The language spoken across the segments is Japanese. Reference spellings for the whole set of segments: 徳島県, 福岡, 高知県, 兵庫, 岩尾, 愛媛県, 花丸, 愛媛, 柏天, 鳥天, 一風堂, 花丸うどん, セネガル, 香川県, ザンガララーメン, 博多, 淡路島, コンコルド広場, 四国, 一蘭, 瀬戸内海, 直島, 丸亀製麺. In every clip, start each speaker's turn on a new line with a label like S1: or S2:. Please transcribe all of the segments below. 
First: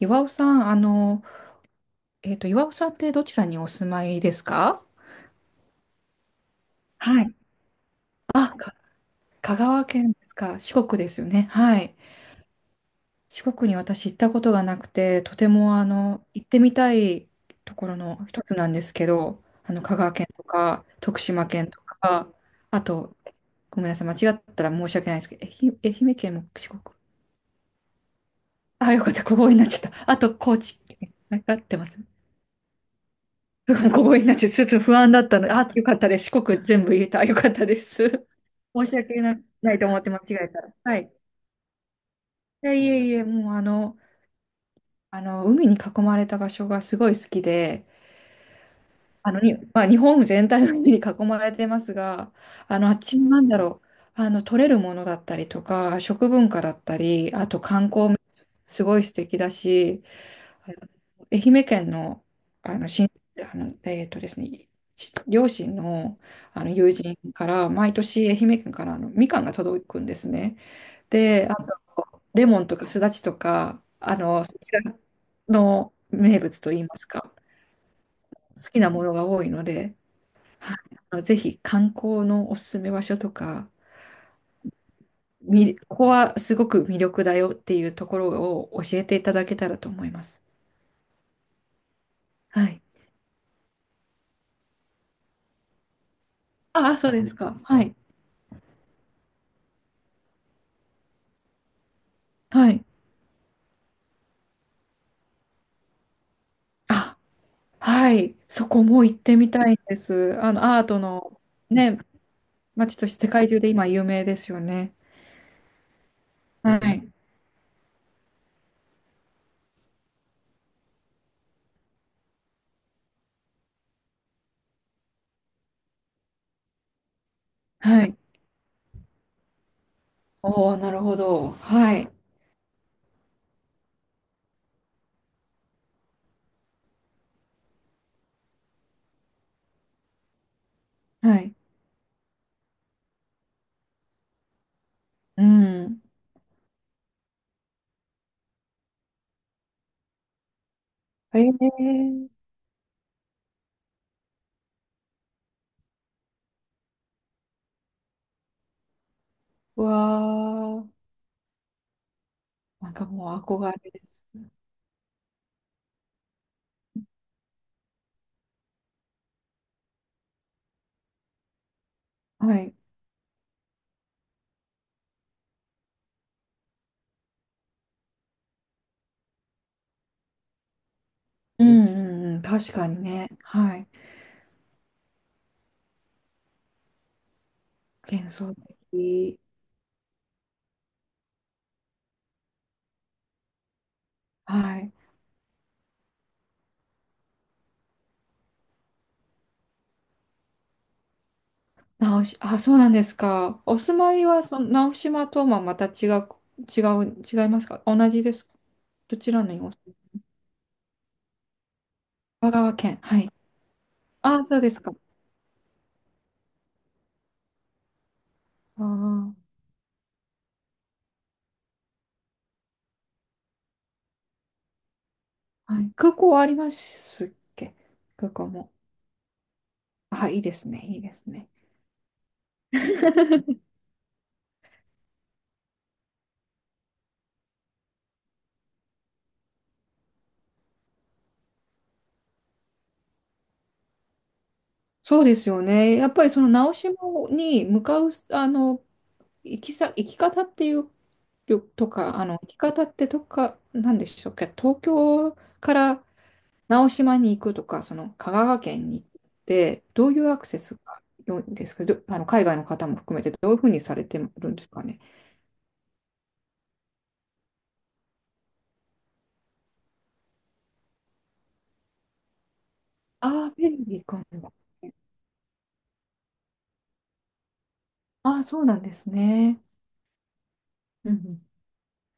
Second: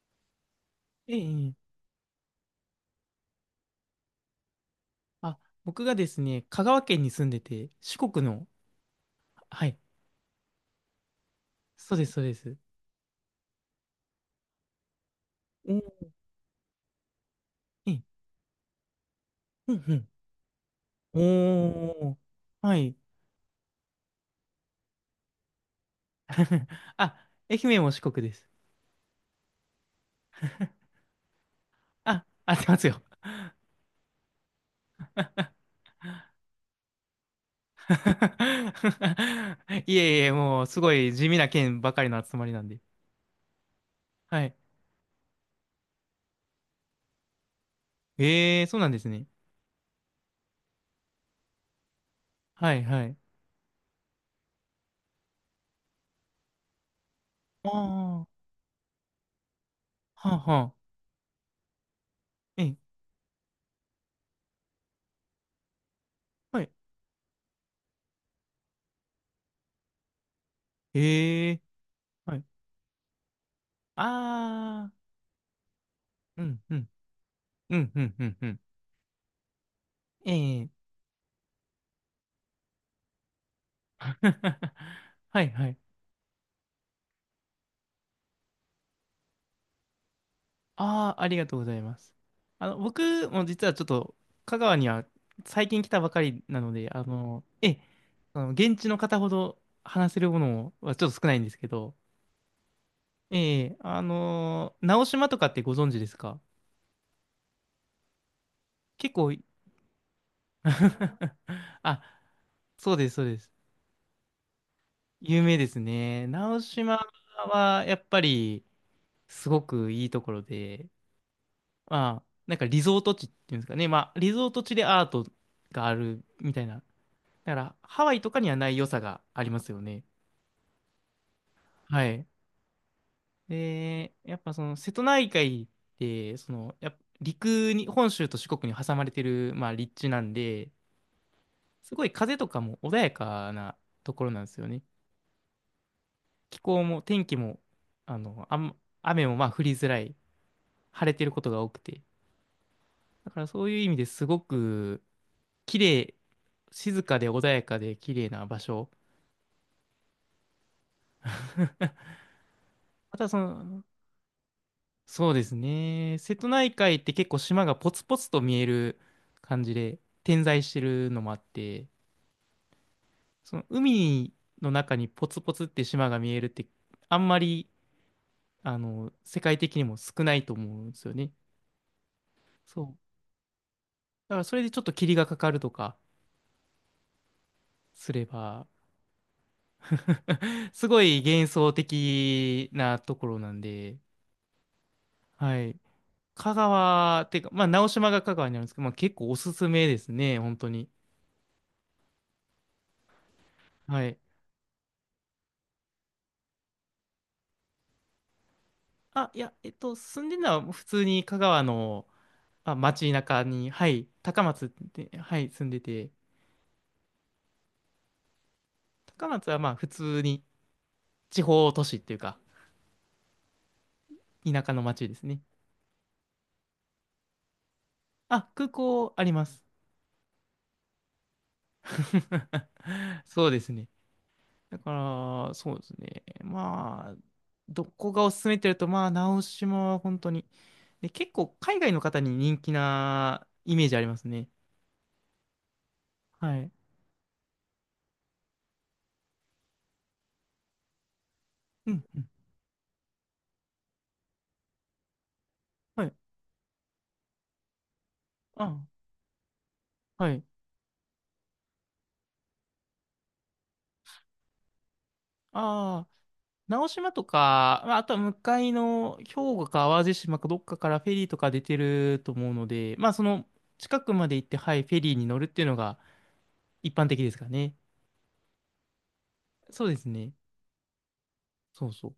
S1: 岩尾さん、
S2: ええ、ええ。
S1: 岩尾さんってどちらにお住まいですか？
S2: あ、僕がですね、香川県に
S1: は
S2: 住ん
S1: い。
S2: でて、四国の、
S1: あ、か香
S2: はい、
S1: 川県ですか？四国ですよね。は
S2: そ
S1: い。
S2: うです、そうです。
S1: 四国に私行ったことがなくて、とて
S2: お
S1: も
S2: ー。
S1: 行ってみたいとこ
S2: え
S1: ろ
S2: え、
S1: の一つなんですけど、あ
S2: う
S1: の、
S2: んう
S1: 香
S2: ん。
S1: 川県とか、徳島県と
S2: おー、
S1: か、
S2: は
S1: あ
S2: い。
S1: と、ごめんなさい、間違ったら申し訳ないですけど、愛媛県も 四国。
S2: あ、愛媛も四国です。
S1: あ、よかった、ここになっちゃった。あと、高知県。わかってます。
S2: あ、合ってますよ。
S1: ここになってちょっと不安だったので、あ、よかったです。四国全部言えた。よかったです。申し訳な、ない と
S2: い
S1: 思って
S2: え
S1: 間
S2: い
S1: 違
S2: え、
S1: えた
S2: もう、
S1: ら。
S2: すご
S1: は
S2: い
S1: い。
S2: 地味な県ばかりの集まりなんで。
S1: いえいえ、もうあの、
S2: はい。
S1: あの、海に囲まれた場所がすごい好きで、
S2: ええ、そうなんですね。
S1: まあ、日本全体の海に囲まれてますが、
S2: は
S1: あ
S2: い、
S1: の、あっ
S2: はい。
S1: ちの取れるものだったりとか、食文化だったり、あと
S2: あ
S1: 観光、
S2: あ、は
S1: すごい素敵だし、
S2: あ、は
S1: あ
S2: あ。
S1: の愛媛県の、
S2: ええ、
S1: あの、親あの、えーとですね、ち両親の、
S2: は
S1: あの
S2: い。
S1: 友人から毎年愛媛県からあのみかんが届くんですね。で、
S2: え
S1: あ
S2: え、
S1: と
S2: はい。
S1: レモンとかすだちとかあのそちら
S2: ああ、
S1: の名
S2: う
S1: 物
S2: ん、
S1: と
S2: う
S1: いい
S2: ん、
S1: ますか、
S2: うん、うん、うん、うん。
S1: 好きなものが多いので、
S2: ええ。
S1: はい、あのぜひ観光のおすすめ場所とか、
S2: はいはい。
S1: ここはすごく魅力だよっていうところを教えていただけたらと思います。
S2: ああ、ありがとうございます。
S1: はい、
S2: 僕も実はちょっと、香川には最近来たばかりなので、
S1: ああ、
S2: あ
S1: そうです
S2: の、
S1: か。
S2: ええ、
S1: はい。
S2: 現地の方ほど話せるものはちょっと少ないんですけど、
S1: はい。
S2: ええ、直島とかってご存知ですか？
S1: あ、はい。そこも
S2: 結
S1: 行っ
S2: 構、
S1: てみたいんです。あの、アート のね、
S2: あ、そ
S1: 街
S2: う
S1: と
S2: で
S1: し
S2: す、そう
S1: て世
S2: で
S1: 界
S2: す。
S1: 中で今有名ですよね。
S2: 有名ですね。直
S1: は
S2: 島
S1: い。
S2: はやっぱりすごくいいところで、まあ、なんかリゾート地っていうんですかね。まあ、リゾート地でアートがあるみたいな。だから、
S1: は
S2: ハワ
S1: い。
S2: イとかにはない良さがありますよね。
S1: おー、なるほど。は
S2: は
S1: い。
S2: い。で、やっぱその瀬戸内海って、その、やっぱ陸に、本州と四国に挟まれてる、まあ、立地なんで、
S1: はい。
S2: すごい風とかも穏やかなところなんですよね。
S1: うん。
S2: 気候も天気も、あの、あん、雨もまあ降りづらい、晴れてる
S1: え
S2: ことが多くて。
S1: ー、
S2: だからそういう意味ですごく、綺麗、静かで穏やかで綺麗な場所。
S1: わー。なんか
S2: また
S1: も
S2: そ
S1: う憧
S2: の、
S1: れです。
S2: そうですね。瀬戸内海って結構島がポツポツと見える感じで点在してるのもあって、
S1: はい。
S2: その海の中にポツポツって島が見えるってあんまり、世界的にも少ないと思うんですよね。
S1: うんうんうん。確
S2: そ
S1: か
S2: う。
S1: にね。はい。
S2: だからそれでちょっと霧がかかるとかすれ
S1: 幻想
S2: ば、
S1: 的。
S2: すごい幻想的なところなんで、
S1: はい。
S2: はい。香川、てか、まあ、直島が香川にあるんですけど、まあ、結構おすすめですね、本当に。
S1: あ、そうなんですか。お住
S2: は
S1: ま
S2: い。
S1: いは、その、直島とはまた違う、違う、違いますか？同じですか？ど
S2: あ、
S1: ち
S2: い
S1: らの
S2: や、
S1: にお住まい？
S2: 住んでるのは普通に香川の、
S1: 香
S2: ま
S1: 川
S2: あ、
S1: 県。
S2: 街
S1: はい。
S2: 中に、はい、
S1: あ
S2: 高
S1: あ、そう
S2: 松っ
S1: ですか。
S2: て、はい、住んでて、高
S1: あ
S2: 松はまあ、普通に地方都市っていうか、田舎の街ですね。
S1: あ、はい。空港はありますっけ？空港
S2: あ、空
S1: も。
S2: 港あります。
S1: あ、いいですね。いいですね。
S2: そうで すね。だから、そうですね。まあ、どこがおすすめって言うと、まあ、直島は本当に。で、結構海外の方に人気なイメージありますね。
S1: そうですよね。やっぱりその
S2: はい。
S1: 直島に向かう、あの、行き方っていう、と
S2: うん、う
S1: か、あ
S2: ん。
S1: の、行き方ってとか、なんでしょうか、東京か
S2: は
S1: ら
S2: い。
S1: 直島に行くとか、その香川
S2: あ、
S1: 県に行って、どうい
S2: は
S1: うア
S2: い。
S1: クセスが良いんですか、あの、海外の方も含めて、どういうふうにされてるんですかね。
S2: ああ、直島とか、まあ、あとは向かいの兵庫か淡路島かどっかからフェリーとか出てると思うので、まあ、その
S1: ああ、便
S2: 近
S1: 利
S2: く
S1: か
S2: まで行っ
S1: も。
S2: て、はい、フェリーに乗るっていうのが一般的ですかね。
S1: ああ、そうなんですね。
S2: そうですね。
S1: うんうん。
S2: そうそう。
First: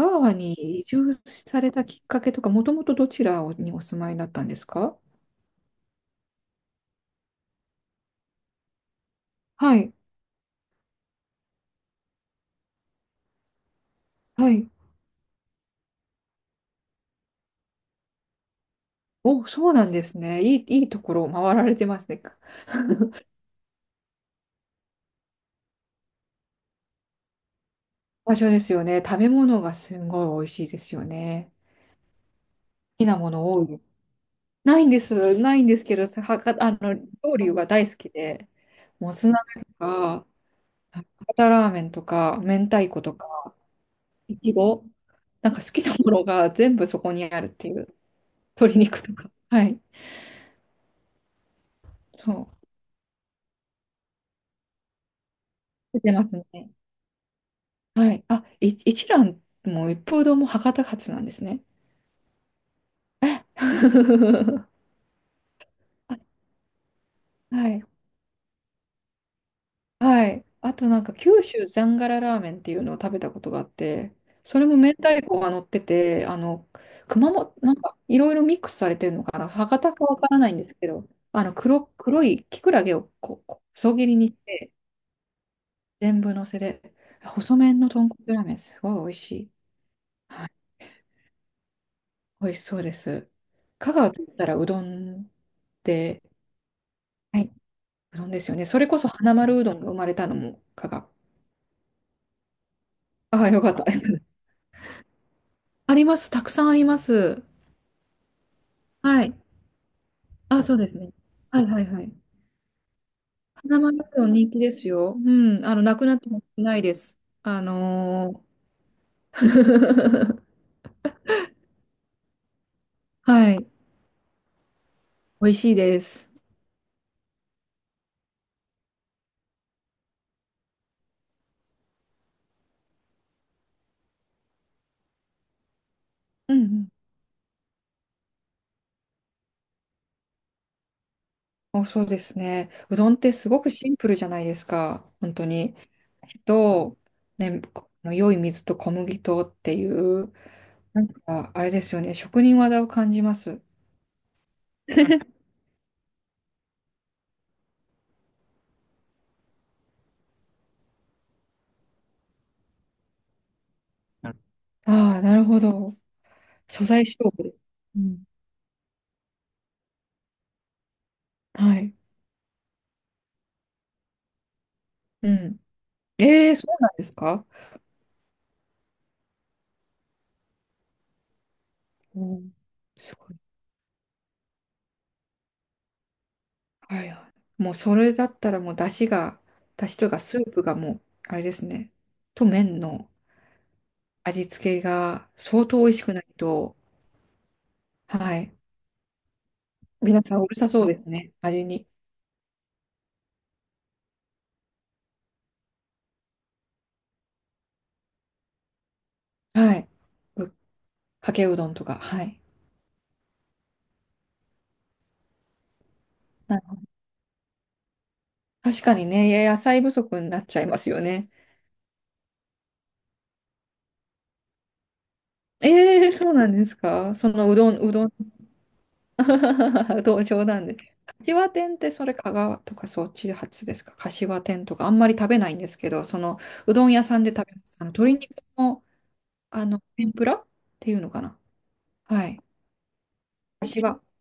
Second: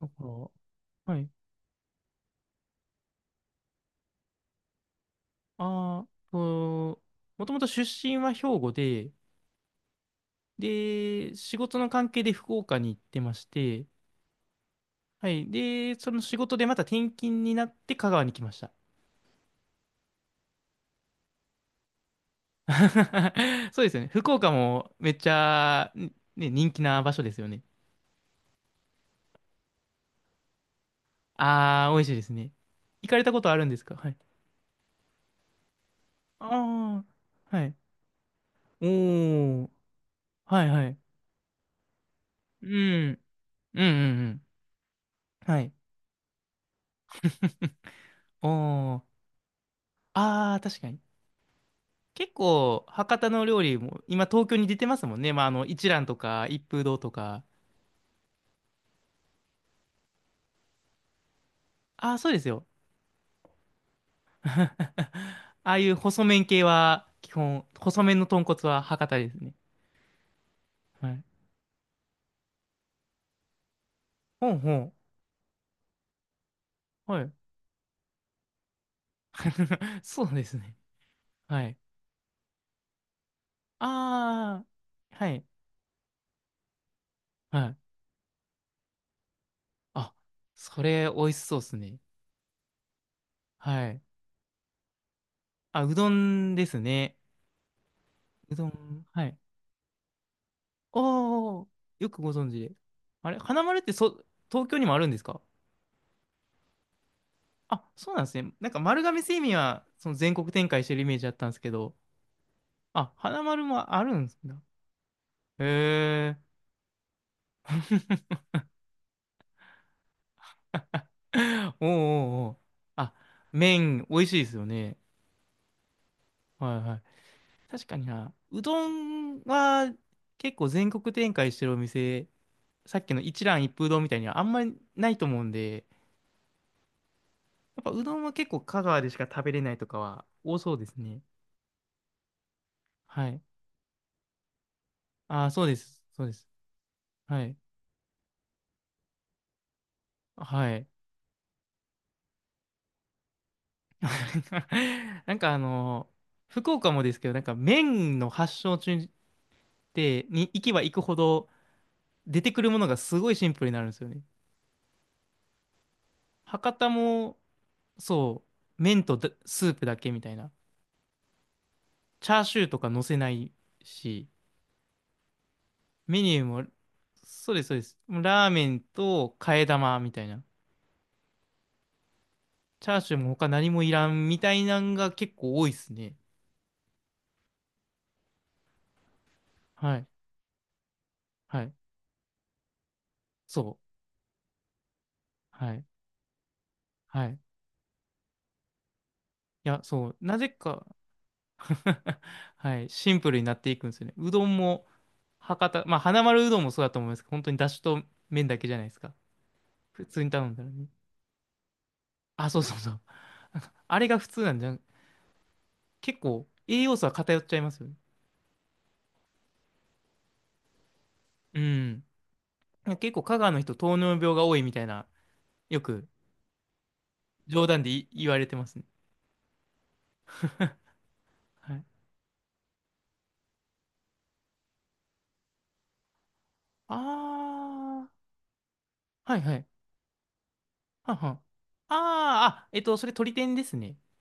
S2: だから、
S1: 川に移
S2: は
S1: 住
S2: い。
S1: されたきっかけとか、もともとどちらにお住まいだったんですか？
S2: ああ、もともと出身は兵庫で、
S1: はい、
S2: で、仕事の関係で福岡に行ってまして、
S1: はい。
S2: はい。で、その仕事でまた転勤になって香川に来ました。
S1: お、そうなんですね。いいところを回られてますね。
S2: そうですよね。福岡もめっちゃ、ね、人気な場所ですよね。
S1: 場所ですよね。食べ物がすごい美味しいですよね。
S2: ああ、美味しいですね。
S1: 好き
S2: 行か
S1: な
S2: れ
S1: も
S2: たこと
S1: の
S2: あ
S1: 多
S2: る
S1: い
S2: んで
S1: で
S2: す
S1: す。
S2: か？はい。
S1: ないんです。ないんですけど、はか、あの、
S2: あ
S1: 料理
S2: あ、は
S1: が
S2: い。
S1: 大好きで、
S2: お
S1: もつ鍋
S2: ー、
S1: とか、
S2: はいはい。
S1: 博多ラーメンとか、明
S2: う
S1: 太子と
S2: ん、
S1: か、
S2: うんうんう
S1: い
S2: ん。
S1: ちご、なん
S2: は
S1: か好
S2: い。
S1: きなものが全部そこにあるっていう。鶏
S2: お
S1: 肉
S2: ー、
S1: とか。はい。
S2: ああ、確かに。結
S1: そう。
S2: 構、博多の料理も、今東京に出てますもんね。まあ、あの、一
S1: 出
S2: 蘭
S1: て
S2: と
S1: ます
S2: か、一
S1: ね。
S2: 風堂とか。
S1: はい。一蘭も一風堂も博多発なんですね。
S2: ああ、そうですよ。
S1: え あ
S2: ああいう細麺系は、基本、
S1: はい。
S2: 細麺の豚骨は博多ですね。
S1: はい。あとなん
S2: は
S1: か
S2: い。
S1: 九州ザンガララーメンっていうのを食べたことがあって、
S2: ほ
S1: そ
S2: ん
S1: れ
S2: ほ
S1: も明
S2: ん。
S1: 太子が乗ってて、あの、
S2: はい。
S1: 熊本、なんかいろいろミックスされてるのかな。博多 かわ
S2: そ
S1: か
S2: う
S1: ら
S2: で
S1: ない
S2: す
S1: んです
S2: ね。
S1: けど、
S2: はい。
S1: 黒いキクラゲをこう、こう細切りにし
S2: ああ、
S1: て、
S2: はい。
S1: 全部乗せで、細
S2: はい。
S1: 麺の豚骨ラーメン、すごい美味しい。
S2: あ、それ、美味しそうですね。
S1: 美味しそうです。
S2: は
S1: 香
S2: い。
S1: 川といったらうどんっ
S2: あ、うど
S1: て、
S2: んですね。
S1: はい、うどんです
S2: う
S1: よね。
S2: ど
S1: それこ
S2: ん。
S1: そ
S2: は
S1: 花
S2: い。
S1: 丸うどんが生まれたのも香川。
S2: おー、よくご存知で。あれ、
S1: ああ、よ
S2: 花
S1: かっ
S2: 丸っ
S1: た。
S2: てそ、東京にもあるんですか？
S1: あります。たくさんあります。
S2: あ、そうなんですね。なんか丸亀
S1: はい。
S2: 製麺はその全国
S1: あ、
S2: 展
S1: そう
S2: 開し
S1: で
S2: て
S1: す
S2: るイ
S1: ね。
S2: メージだったんです
S1: はい
S2: け
S1: はい
S2: ど、
S1: はい。
S2: あ、花丸
S1: 花
S2: も
S1: 丸う
S2: あるん
S1: ど
S2: で
S1: ん
S2: す
S1: 人
S2: ね。
S1: 気ですよ。うん。あの、なくなって
S2: へ
S1: も
S2: え。
S1: ないです。あの
S2: おうおうおう。あ、
S1: ーはい。
S2: 麺美味しいですよね。
S1: 美味しいです。
S2: はいはい。確かにな。うどんは結構全国展開してるお店、さっきの一蘭一風堂みたいにはあんまりないと思うんで、
S1: うんう
S2: やっぱうどんは結構香川でしか食べれないとかは多そうですね。
S1: ん。お、そうですね。うどんっ
S2: は
S1: て
S2: い。
S1: すごくシンプルじゃないですか。本当
S2: あ、そう
S1: に。
S2: です。そうです。
S1: と、
S2: はい。
S1: ね、この良い水と小麦とっていう、
S2: はい。
S1: なんか、あれですよね。職人技を感じます。
S2: な んかあの、福岡もですけど、なんか麺の発祥地って、に行けば行くほど出てくるものがすごいシンプルになるんですよね。
S1: ああ、なるほど。
S2: 博
S1: 素
S2: 多
S1: 材勝
S2: も、
S1: 負です。うん。
S2: そう、麺とだスープだけみたいな。
S1: はい。
S2: チャーシューとか乗せないし、
S1: うん。
S2: メニュー
S1: ええ、
S2: も、
S1: そうなんですか？
S2: そうです、そうです。ラーメンと替え玉みたいな。
S1: うん。
S2: チャーシ
S1: す
S2: ューも
S1: ごい。
S2: 他何もいらんみたいなんが結構多いですね。
S1: はいはい。もうそれだったらもう出汁が、出
S2: は
S1: 汁と
S2: い、
S1: いうかスープがもう、あれで
S2: は
S1: す
S2: い、
S1: ね。と麺の
S2: そ
S1: 味付けが
S2: う、
S1: 相
S2: は
S1: 当
S2: い、
S1: 美味しくないと、
S2: はい。い
S1: はい。
S2: や、そう、
S1: 皆さ
S2: な
S1: ん
S2: ぜ
S1: うるさそ
S2: か、
S1: うですね。味に。
S2: はい。シンプルになっていくんですよね。うどんも、博多、まあ、花丸うどんもそうだと思いますけど、本当にだしと麺だけじゃないですか。
S1: はい。
S2: 普通に頼
S1: う、
S2: んだらね。
S1: かけうどんとか。はい。
S2: あ、そうそうそう。なんかあれが普通なんじゃん。結構、
S1: な、
S2: 栄養素は偏っちゃいますよね。
S1: 確かにね、野菜不足になっちゃいますよね。
S2: うん。結構、香川の人、糖尿病が多いみたいな、よ
S1: え
S2: く
S1: え、そうなんですか？そのう
S2: 冗
S1: どん、
S2: 談で
S1: うどん、
S2: 言われてますね。
S1: うどん冗談で。柏
S2: は
S1: 天っ
S2: い。
S1: てそれ香川とかそっち発ですか？柏天とかあんまり食べないんですけど、そのうどん
S2: あ
S1: 屋さんで食べます。あの
S2: ー、
S1: 鶏肉の、
S2: はいは
S1: あ
S2: い。
S1: の天ぷらっていうの
S2: はん
S1: か
S2: は
S1: な？
S2: ん。
S1: はい。
S2: あー、それ鳥天です
S1: 柏、ん
S2: ね。
S1: す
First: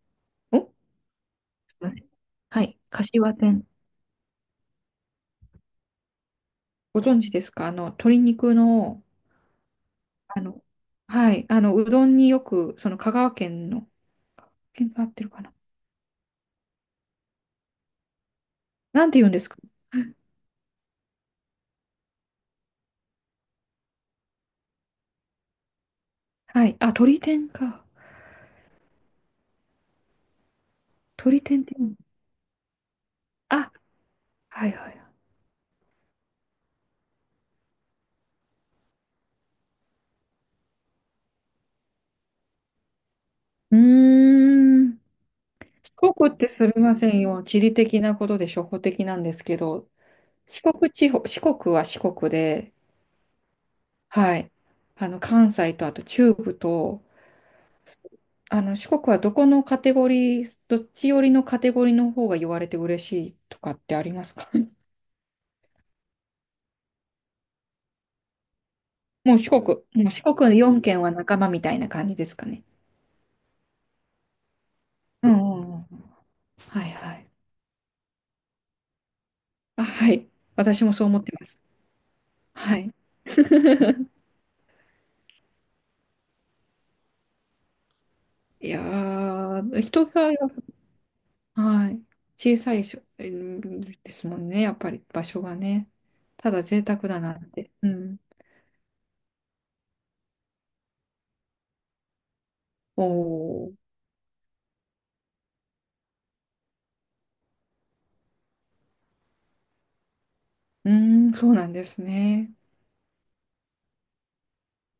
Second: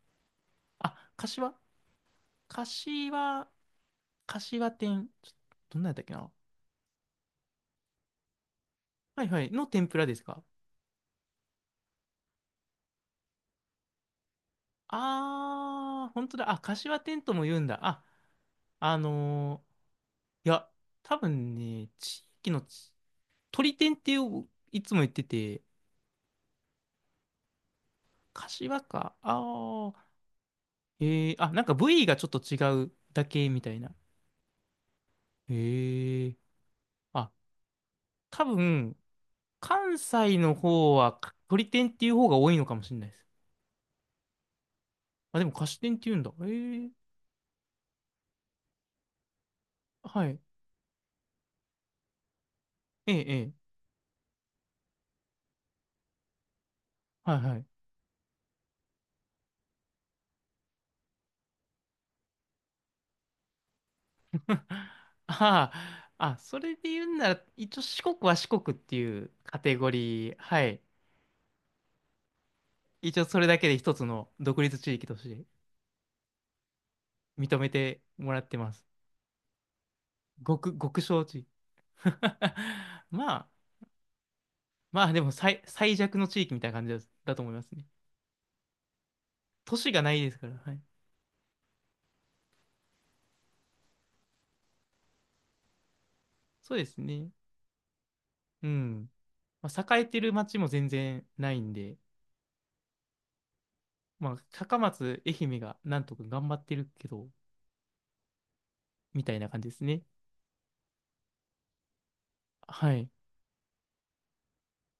S2: あ、
S1: いません。はい。柏
S2: 柏、
S1: 天。
S2: 柏店。どんなんやったっけな。
S1: ご存知ですか？あの鶏肉の、
S2: はいはい。の天ぷらです
S1: あ
S2: か？
S1: の、はい。あのうどんによく、その香川県の、県が合ってるかな？
S2: あー、本当だ。あ、柏天とも言うんだ。あ
S1: なんて言うんですか？
S2: のいや、多分ね、地域のち、鳥天っていういつも言ってて、
S1: はい。あ、鶏天か。
S2: 柏か。あー、えー、
S1: 鶏
S2: あ、
S1: 天
S2: なん
S1: っ
S2: か
S1: て言う
S2: 部
S1: の。
S2: 位がちょっと違うだけみた
S1: あ、
S2: いな。
S1: はいはい。
S2: へえー、あ、多分、関西の方はか鳥天っていう方が多いのかもしれないです。
S1: うーん。
S2: あ、でも菓子天って言
S1: 四
S2: うん
S1: 国
S2: だ。
S1: っ
S2: へえ
S1: てすみ
S2: ー、
S1: ませんよ。地理的なことで初歩的なんですけど、
S2: はい。
S1: 四国地方、四国は四国で、
S2: ええ、ええ、
S1: はい。あの、関西とあと中部と、
S2: はいはい。
S1: あの、四国はどこのカテゴリー、どっち寄りのカテゴリーの方が言われて嬉しいとかってありますか？
S2: ああ、あ、それで言うんなら、一応四国は四国ってい う
S1: もう四
S2: カ
S1: 国、
S2: テゴ
S1: もう四
S2: リー、
S1: 国
S2: はい。
S1: 4県は仲間みたいな感じですかね。
S2: 一応それだけで一つの独立地域とし
S1: うん
S2: て
S1: うんうん。はいはい。
S2: 認めてもらってます。
S1: あ、はい。私も
S2: 極
S1: そう思っ
S2: 小
S1: て
S2: 地。
S1: ます。はい。
S2: まあ、まあでも最弱の地域みたいな感じだと思いますね。
S1: いや
S2: 都
S1: ー、
S2: 市が
S1: 人
S2: ない
S1: が、
S2: ですから、はい。
S1: はい。小さいしょ、えーですもんね。やっぱり場所がね。ただ
S2: そう
S1: 贅
S2: で
S1: 沢
S2: す
S1: だ
S2: ね。
S1: なって。うん。
S2: うん。まあ、栄えてる町も全然ないんで、
S1: おー。
S2: まあ、高松、愛媛がなんとか頑張ってるけど、みたいな感じですね。
S1: うーん、そうなんですね。
S2: はい。